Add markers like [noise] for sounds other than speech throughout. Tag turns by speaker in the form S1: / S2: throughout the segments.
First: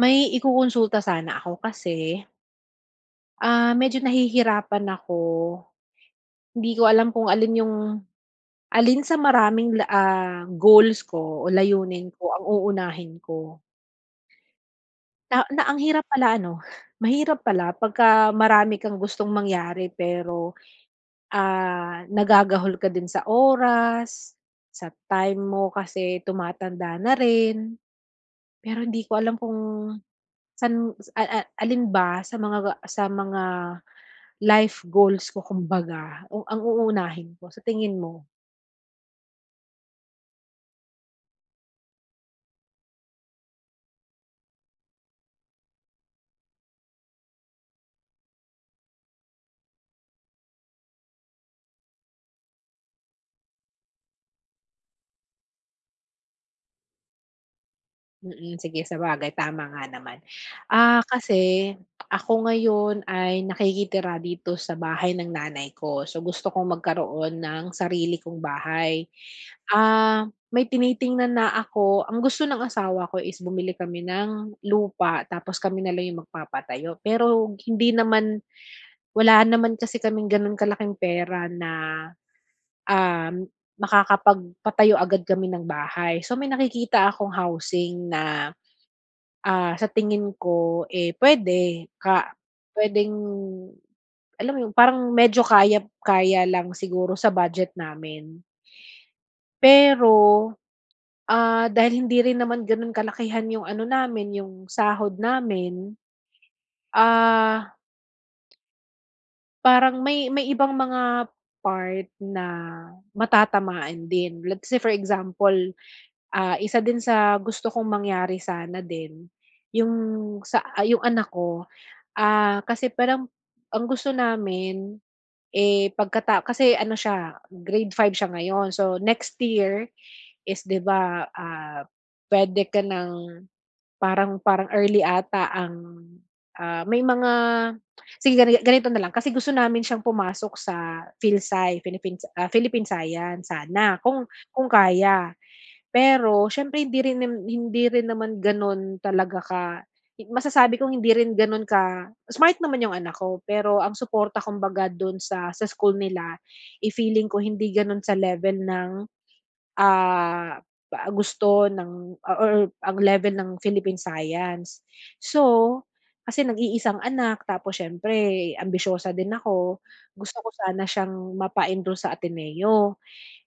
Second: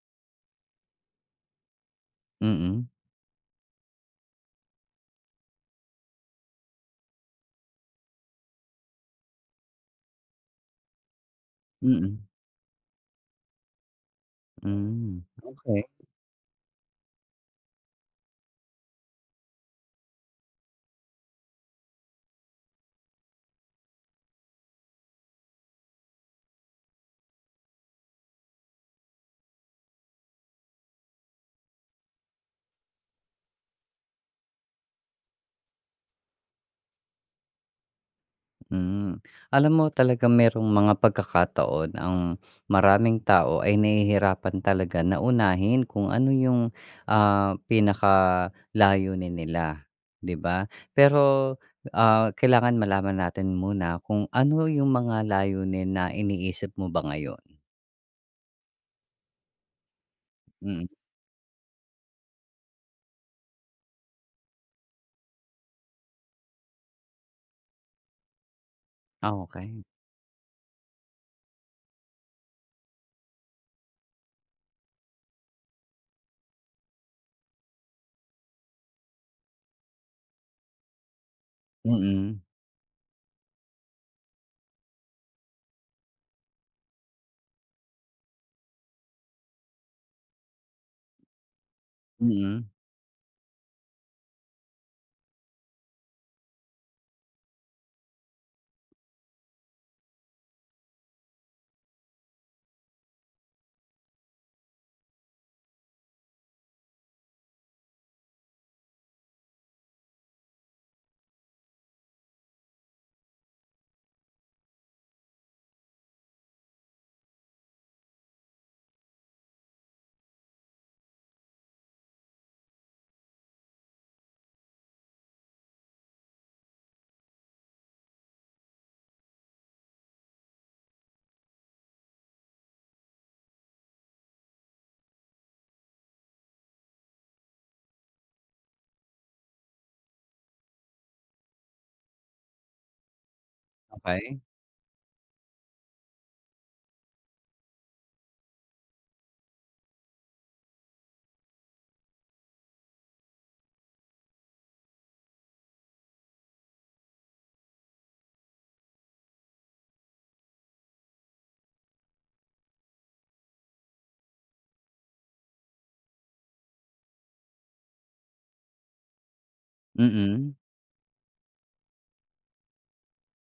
S1: May ikukonsulta sana ako kasi,
S2: Mm,
S1: medyo nahihirapan ako. Hindi ko alam kung alin sa maraming goals ko o layunin
S2: mm,
S1: ko ang uunahin ko.
S2: hmm,
S1: Na na ang
S2: okey,
S1: hirap pala ano, [laughs] mahirap pala pagka marami kang gustong mangyari pero, nagagahol ka din sa oras, sa time mo kasi tumatanda na rin. Pero hindi ko alam kung San a alin ba sa mga life goals ko kumbaga o ang uunahin ko sa tingin mo?
S2: hmm. Alam mo talagang merong mga pagkakataon ang maraming tao ay nahihirapan talaga na unahin kung ano yung, pinakalayunin nila, 'di ba? Pero, kailangan malaman natin muna kung ano yung mga layunin na iniisip mo ba ngayon?
S1: Mm, sige sabagay tama nga naman.
S2: Mm,
S1: Kasi ako ngayon ay nakikitira dito sa bahay ng nanay ko. So gusto kong magkaroon ng sarili kong bahay.
S2: okey.
S1: May tinitingnan na ako ang gusto ng asawa ko is bumili kami ng lupa tapos kami na lang yung magpapatayo. Pero hindi naman. Wala naman kasi kaming gano'n kalaking pera na,
S2: Mm,
S1: um, makakapagpatayo agad kami ng bahay. So, may nakikita akong housing na, sa tingin ko, eh, puwede ka
S2: mm,
S1: puwedeng alam mo 'yun, parang medyo kaya kaya lang siguro sa budget namin. Pero, dahil hindi rin naman gano'n kalakihan yung ano namin, yung sahod namin, ah parang may ibang mga part na matatamaan din. Let's say for example, isa din sa gusto kong mangyari sana din, yung yung anak ko, kasi parang ang gusto namin, eh, kasi ano siya, grade 5 siya ngayon. So next year is 'di ba, puwede ka ng Parang parang early ata ang, may mga sige ganito na lang, kasi gusto namin siyang pumasok sa Phil-Sci, Philippine Philippine Science sana kung
S2: okey.
S1: kung kaya. Pero siyempre hindi rin naman gano'n talaga masasabi kong hindi rin gano'n ka smart naman yung anak ko, pero ang suporta kumbaga do'n sa school nila, eh, feeling ko hindi gano'n sa level ng ah, pa gusto ng or ang level ng Philippine Science. So, kasi nag-iisang anak tapos siyempre ambisyosa din ako, gusto ko
S2: Mm,
S1: sana siyang mapa-enroll sa Ateneo.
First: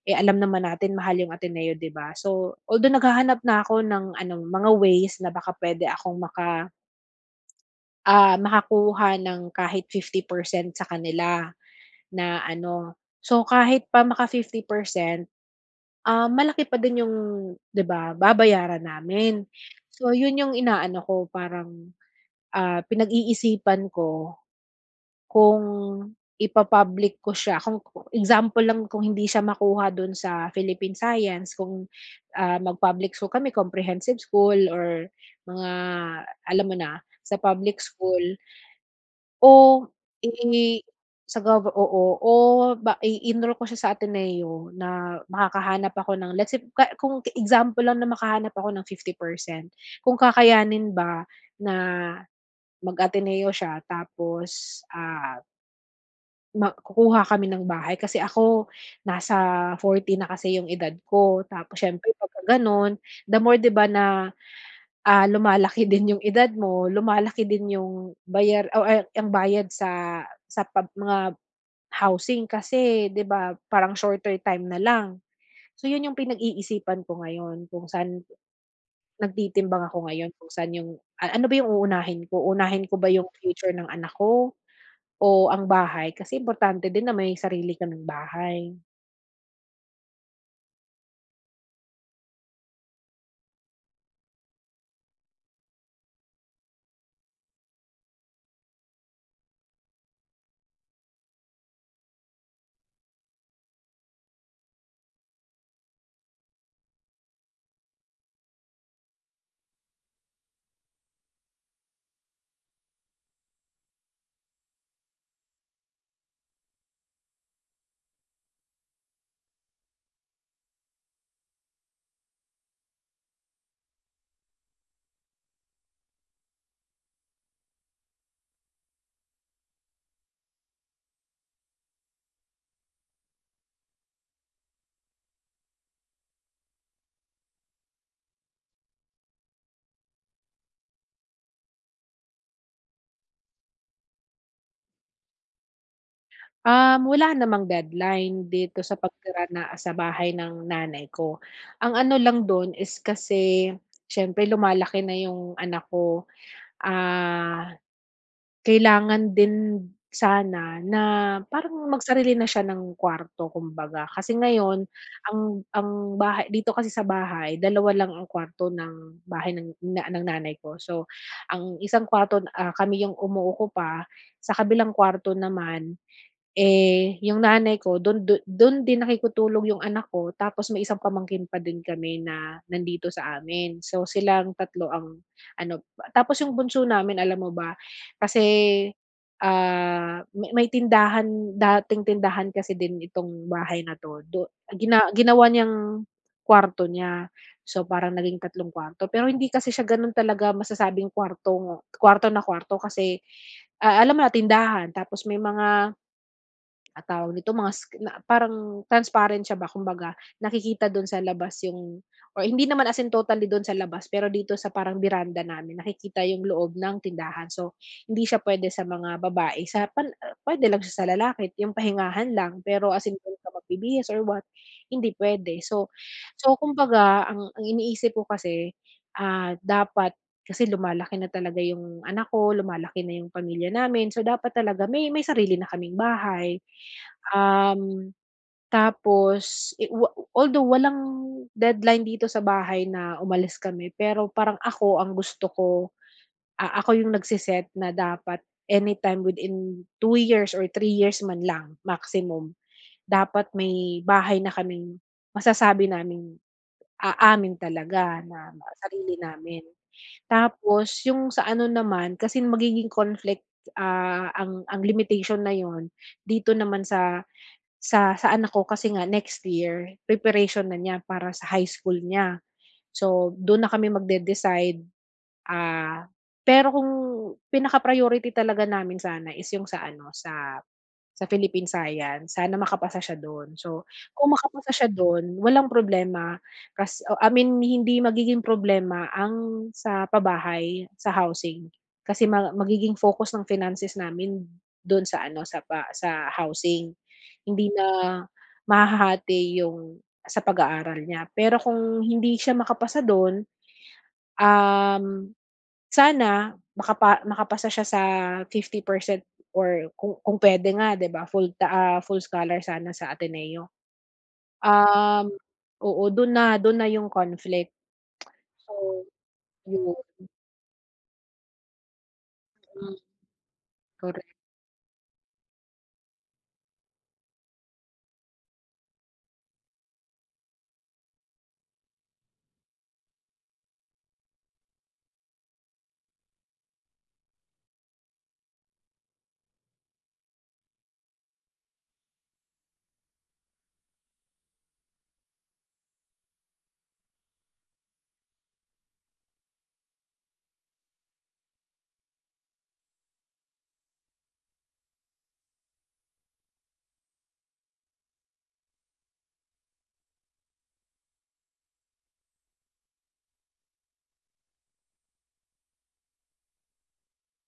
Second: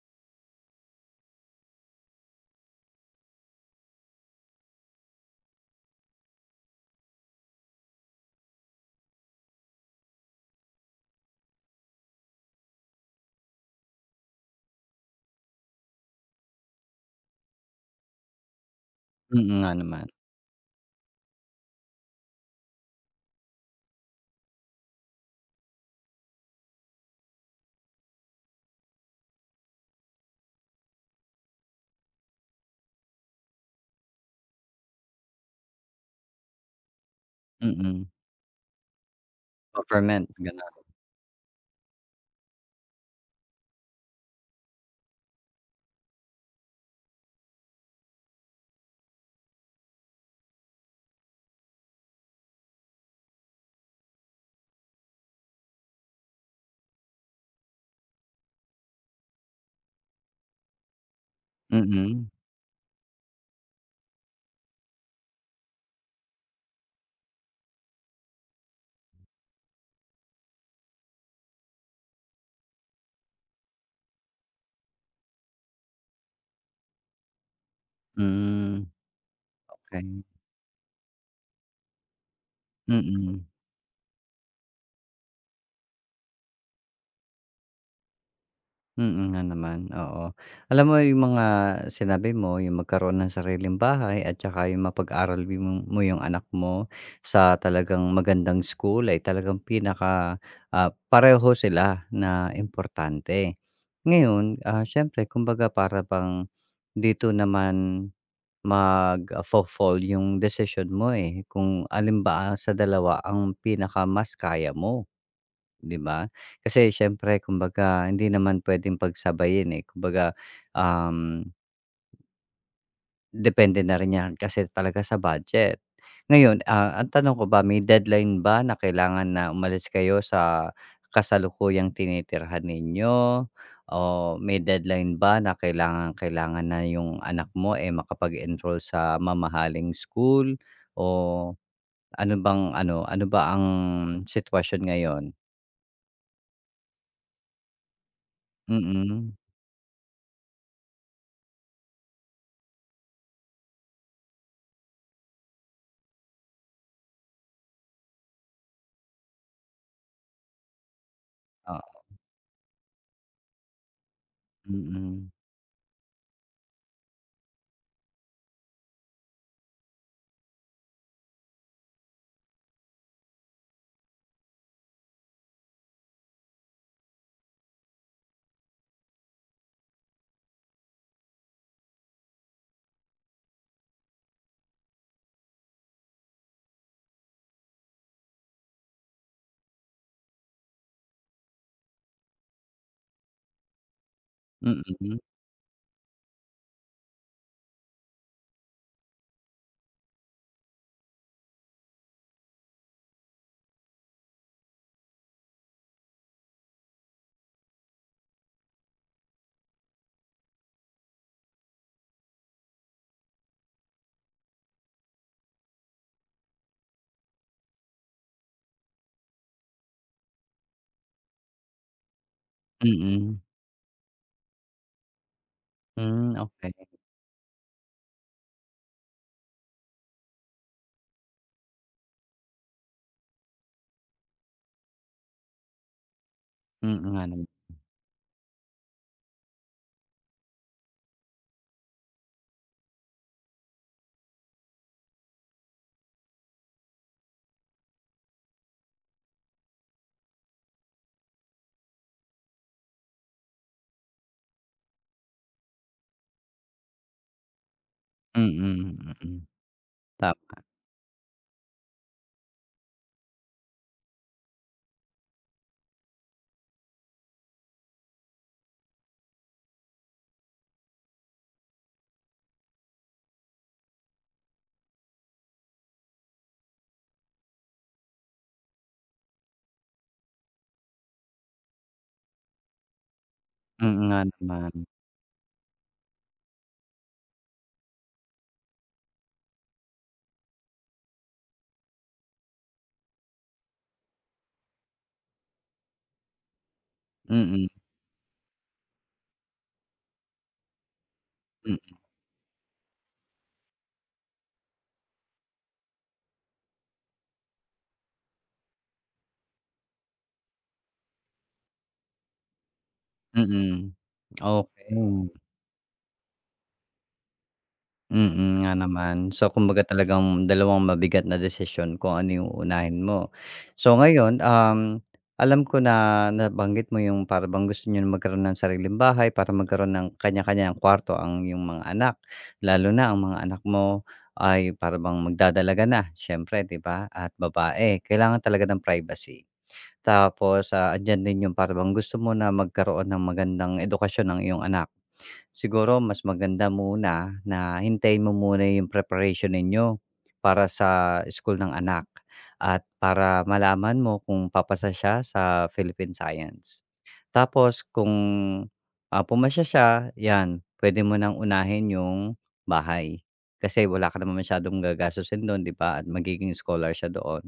S1: Eh, alam naman natin mahal yung Ateneo 'di ba? So, although naghahanap na ako ng anong mga ways na baka puwede akong makakuha ng kahit 50% sa kanila na ano. So, kahit pa maka 50%. Malaki pa din yung, 'di ba, babayaran
S2: mm
S1: namin.
S2: nga naman.
S1: So yun yung inaano ko parang, pinag-iisipan ko kung ipapublic ko siya example lang kung hindi siya makuha dun sa Philippine Science kung, mag-public school kami, comprehensive school or mga alam mo na, sa public
S2: Mm,
S1: school. O
S2: government,
S1: i
S2: gano'n.
S1: sa gov, oo, o ba i-enroll ko siya sa Ateneo na makakahanap ako ng let's say kung example lang na makahanap ako ng 50%, kung kakayanin ba na mag-Ateneo siya tapos, kukuha kami ng bahay kasi ako nasa 40 na kasi yung edad ko tapos siyempre
S2: Mm.
S1: pagka gano'n, the more 'di ba na lumalaki [laughs] din yung edad mo, lumalaki din yung bayar o ay ang bayad sa pag mga housing kasi 'di ba parang shorter time na lang. So yun yung pinag-iisipan ko ngayon kung saan
S2: Hmm,
S1: nagtitimbang ako
S2: okey.
S1: ngayon kung saan yung ano ba yung uunahin ko ba yung
S2: Mm,
S1: future ng anak ko o ang bahay kasi importante din na may sarili ka ng bahay.
S2: mm nga naman, oo. Alam mo yung mga sinabi mo, yung magkaroon ng sariling bahay at saka yung mapag-aral yung mo yung anak mo sa talagang magandang school ay talagang pinaka, pareho sila na importante. Ngayon, siyempre kumbaga para bang dito naman magfo-fall yung desisyon mo, eh, kung alin ba sa dalawa ang pinaka mas kaya mo. 'Di ba? Kasi siyempre kumbaga hindi naman puwedeng pagsabayin, eh. Kumbaga, um, depende na rin 'yan kasi talaga sa budget. Ngayon, ang tanong ko ba, may deadline ba na kailangan na umalis kayo sa kasalukuyang tinitirhan ninyo o may deadline ba na kailangan-kailangan na yung anak mo, eh, makapag-enroll sa mamahaling school o ano bang ano, ano ba ang sitwasyon ngayon?
S1: Wala namang deadline dito sa
S2: Mm.
S1: pagtira na sa bahay ng nanay ko. Ang ano lang don is kasi siyempre lumalaki na yung anak ko, ah, kailangan din sana na parang
S2: Oo,
S1: magsarili na siya ng kwarto kumbaga. Kasi ngayon
S2: mm.
S1: ang bahay dito kasi sa bahay dalawa lang ang kwarto ng bahay ng nanay ko. So, ang isang kwarto, kami yung umuukupa, sa kabilang kwarto naman eh, yung nanay ko dun din nakikutulong yung anak ko tapos may isang pamangkin pa din kami na nandito sa amin. So, silang tatlo ang ano tapos yung bunso namin alam mo ba kasi, may tindahan dating tindahan kasi din itong bahay na 'to do
S2: Mm,
S1: ginawa niyang kuwarto niya. So, parang naging tatlong kuwarto pero hindi kasi siya ganun talaga masasabing kuwartong kuwarto na kuwarto kasi, alam mo na tindahan tapos may mga tawag dito mga sk na parang transparent siya ba kumbaga nakikita dun sa labas yung or hindi naman as in totally dun sa labas pero dito sa parang biranda namin nakikita yung loob ng tindahan. So, hindi siya pwede sa mga babae sa pwede lang siya sa lalaki yung pahingahan lang pero as in dun
S2: mm.
S1: ka magbibihis or what, hindi pwede. So
S2: Hmm,
S1: so
S2: okey.
S1: kumbaga ang iniisip ko kasi, dapat kasi lumalaki na talaga yung anak ko, lumalaki na yung pamilya namin so dapat talaga may sarili na kaming bahay.
S2: Mm nga naman.
S1: Um, Tapos i wa although walang deadline dito sa bahay na umalis kami, pero parang ako ang gusto ko, ako yung nagsiset na dapat anytime within 2 years or 3 years man lang maximum, dapat may bahay na kaming masasabi namin aamin talaga na na
S2: Mm,
S1: sarili
S2: mm.
S1: namin.
S2: tap
S1: Tapos yung sa ano naman kasi magiging conflict, ang limitation na yon dito naman sa anak ko kasi nga next year preparation na niya para sa high school niya. So, doon na kami magde-decide, ah, pero kung pinaka-priority talaga namin sana is yung sa ano, sa Philippine Science, sana makapasa siya don. So,
S2: Mm nga
S1: kung makapasa
S2: naman.
S1: siya dun, walang problema kas o I mean hindi magiging problema ang sa pabahay, sa housing. Kasi magiging focus ng finances namin don sa ano, sa housing.
S2: Mm,
S1: Hindi na mahahati yung sa pag-aaral niya. Pero
S2: mm,
S1: kung hindi siya makapasa don um sana makapasa siya sa 50% or kung puwede nga 'di ba full scholar sana sa Ateneo.
S2: mm. Okey.
S1: Um, Oo, dun na yung conflict.
S2: Mm, nga
S1: So
S2: naman. So, kumbaga
S1: yun,
S2: talagang dalawang mabigat na desisyon kung ano yung
S1: hmm,
S2: uunahin mo. So,
S1: correct,
S2: ngayon, alam ko na nabanggit mo yung para bang gusto nyo na magkaroon ng sariling bahay para magkaroon ng kanya-kanyang kwarto ang yung mga anak. Lalo na ang mga anak mo ay para bang magdadalaga na siyempre, 'di ba, at babae. Kailangan talaga ng privacy. Tapos, andiyan din yung para bang gusto mo na magkaroon ng magandang edukasyon ng iyong anak siguro mas maganda muna na hintayin mo muna yung preparation ninyo para sa school ng anak at para malaman mo kung papasa siya sa Philippine Science. Tapos kung, pumasya siya, 'yan, pwede mo nang unahin yung bahay kasi wala ka naman masyadong gagastusin do'n, 'di ba, at magiging scholar siya doon.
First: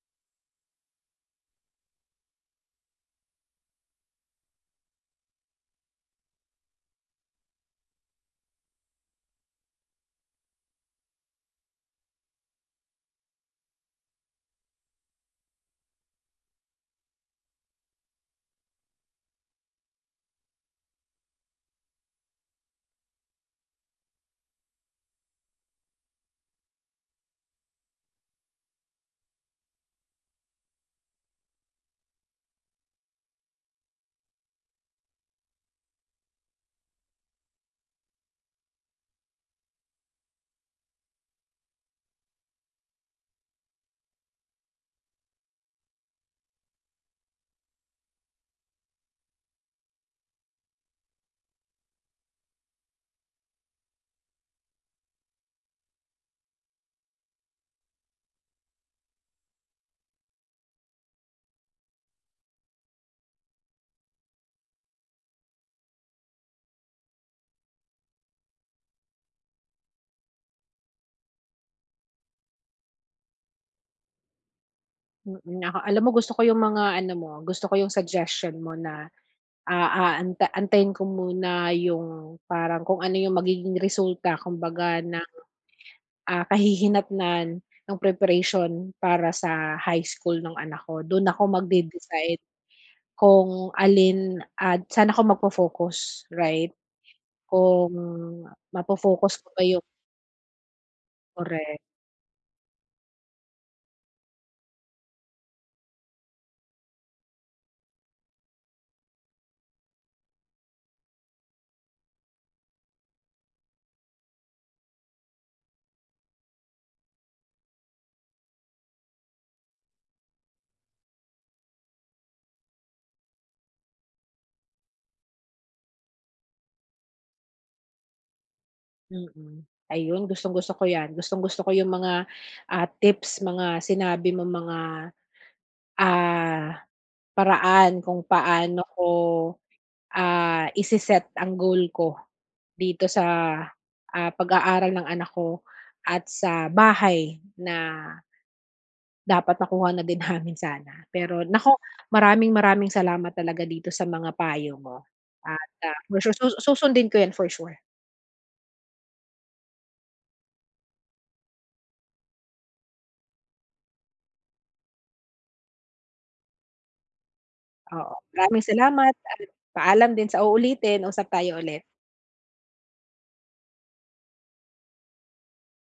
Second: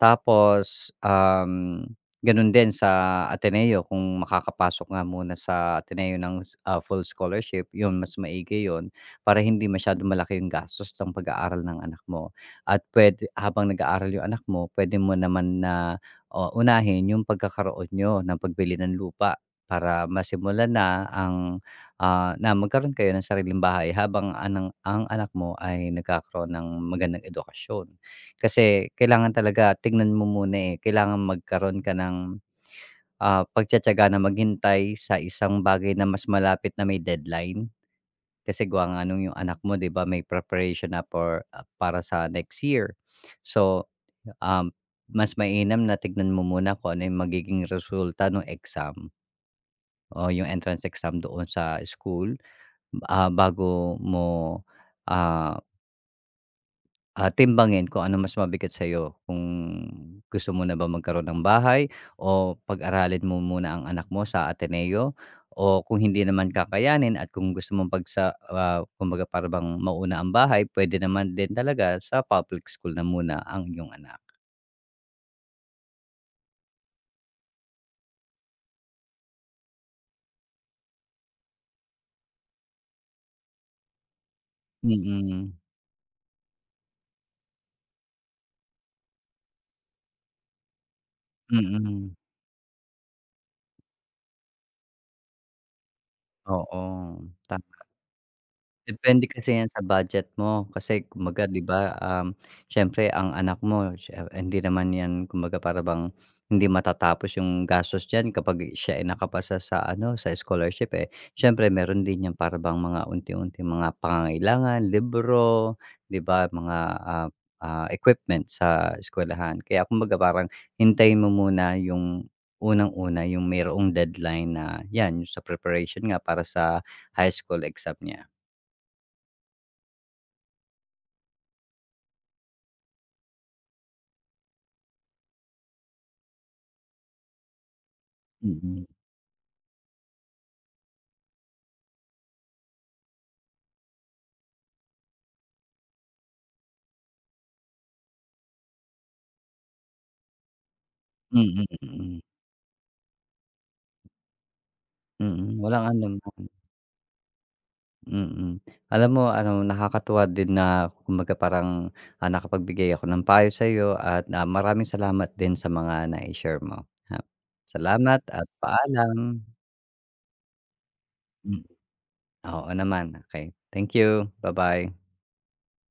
S2: Tapos, gano'n din sa Ateneo kung makakapasok nga muna sa Ateneo ng full scholarship, 'yun mas maigi 'yun para hindi masyadong malaki yung gastos ng pag-aaral ng anak mo at puwede habang nag-aaral yung anak mo, pwede mo naman na, o unahin yung pagkakaroon niyo ng pagbili ng lupa para masimulan na na magkaroon kayo ng sariling bahay habang ang anak mo ay nagkakaroon ng magandang edukasyon. Kasi kailangan talaga tignan mo muna, eh, kailangan magkaroon ka ng, pagtitiyaga na maghintay sa isang bagay na mas malapit na may deadline. Kasi gawa nga nung yung anak mo 'di ba may preparation na para sa next year. So, um, mas mainam na tignan mo muna kung ano yung magiging resulta ng exam o yung entrance exam doon sa school, bago mo, ah timbangin kung ano mas mabigat sa'yo, kung gusto mo na ba magkaroon ng bahay o pag-aralin mo muna ang anak mo sa Ateneo o kung hindi naman kakayanin at kung gusto mong kumbaga para bang mauna ang bahay, pwede naman din talaga sa public school na muna ang iyong anak.
S1: mm. Alam mo gusto ko yung mga ano mo, gusto ko yung suggestion mo na, antayin ko muna yung parang kung ano yung magiging resulta kumbaga ng,
S2: Mm,
S1: kahihinatnan ng preparation para sa high school ng anak ko. Dun ako
S2: mm.
S1: magde-decide. Kung alin at saan ako magfo-focus, right?
S2: Oo, tama.
S1: Kung
S2: Depende
S1: mafo-focus ko
S2: kasi
S1: ba
S2: yan sa
S1: yung
S2: budget mo. Kasi kumbaga 'di
S1: correct,
S2: ba, siyempre ang anak mo siya hindi naman yan kumbaga para bang hindi matatapos yung gastos diyan kapag siya ay nakapasa sa ano, sa scholarship, eh. Siyempre meron din yan para bang mga unti unti mga pangangailangan, libro, 'di ba, mga, ah, equipment sa eskuwelahan. Kaya kumbaga parang hintayin mo muna yung unang-una yung mayroong deadline na yan, yung sa preparation nga para sa high school exam niya.
S1: mm. Ayun, gustong-gusto ko 'yan. Gustong-gusto ko yung mga, tips, mga sinabi mong mga, ah, paraan kung paano
S2: Mm,
S1: ko, ise-set ang goal ko dito sa, pag-aaral ng anak ko at sa bahay na dapat nakuha na din namin sana. Pero
S2: mm,
S1: naku,
S2: mm,
S1: maraming maraming salamat talaga dito sa mga payo mo
S2: mm,
S1: at,
S2: walang
S1: for
S2: anuman,
S1: sure susundin ko 'yan for sure.
S2: mm. Alam mo ano nakakatuwa din na kumbaga parang, nakapagbigay ako ng payo sa'yo at, maraming salamat din sa mga nai-share mo, ha.
S1: Oo,
S2: Salamat at
S1: maraming salamat at
S2: paalam.
S1: paalam din sa uulitin. Usap tayo
S2: Mm,
S1: ulit.
S2: oo naman, okey. Thank you, ba-bye.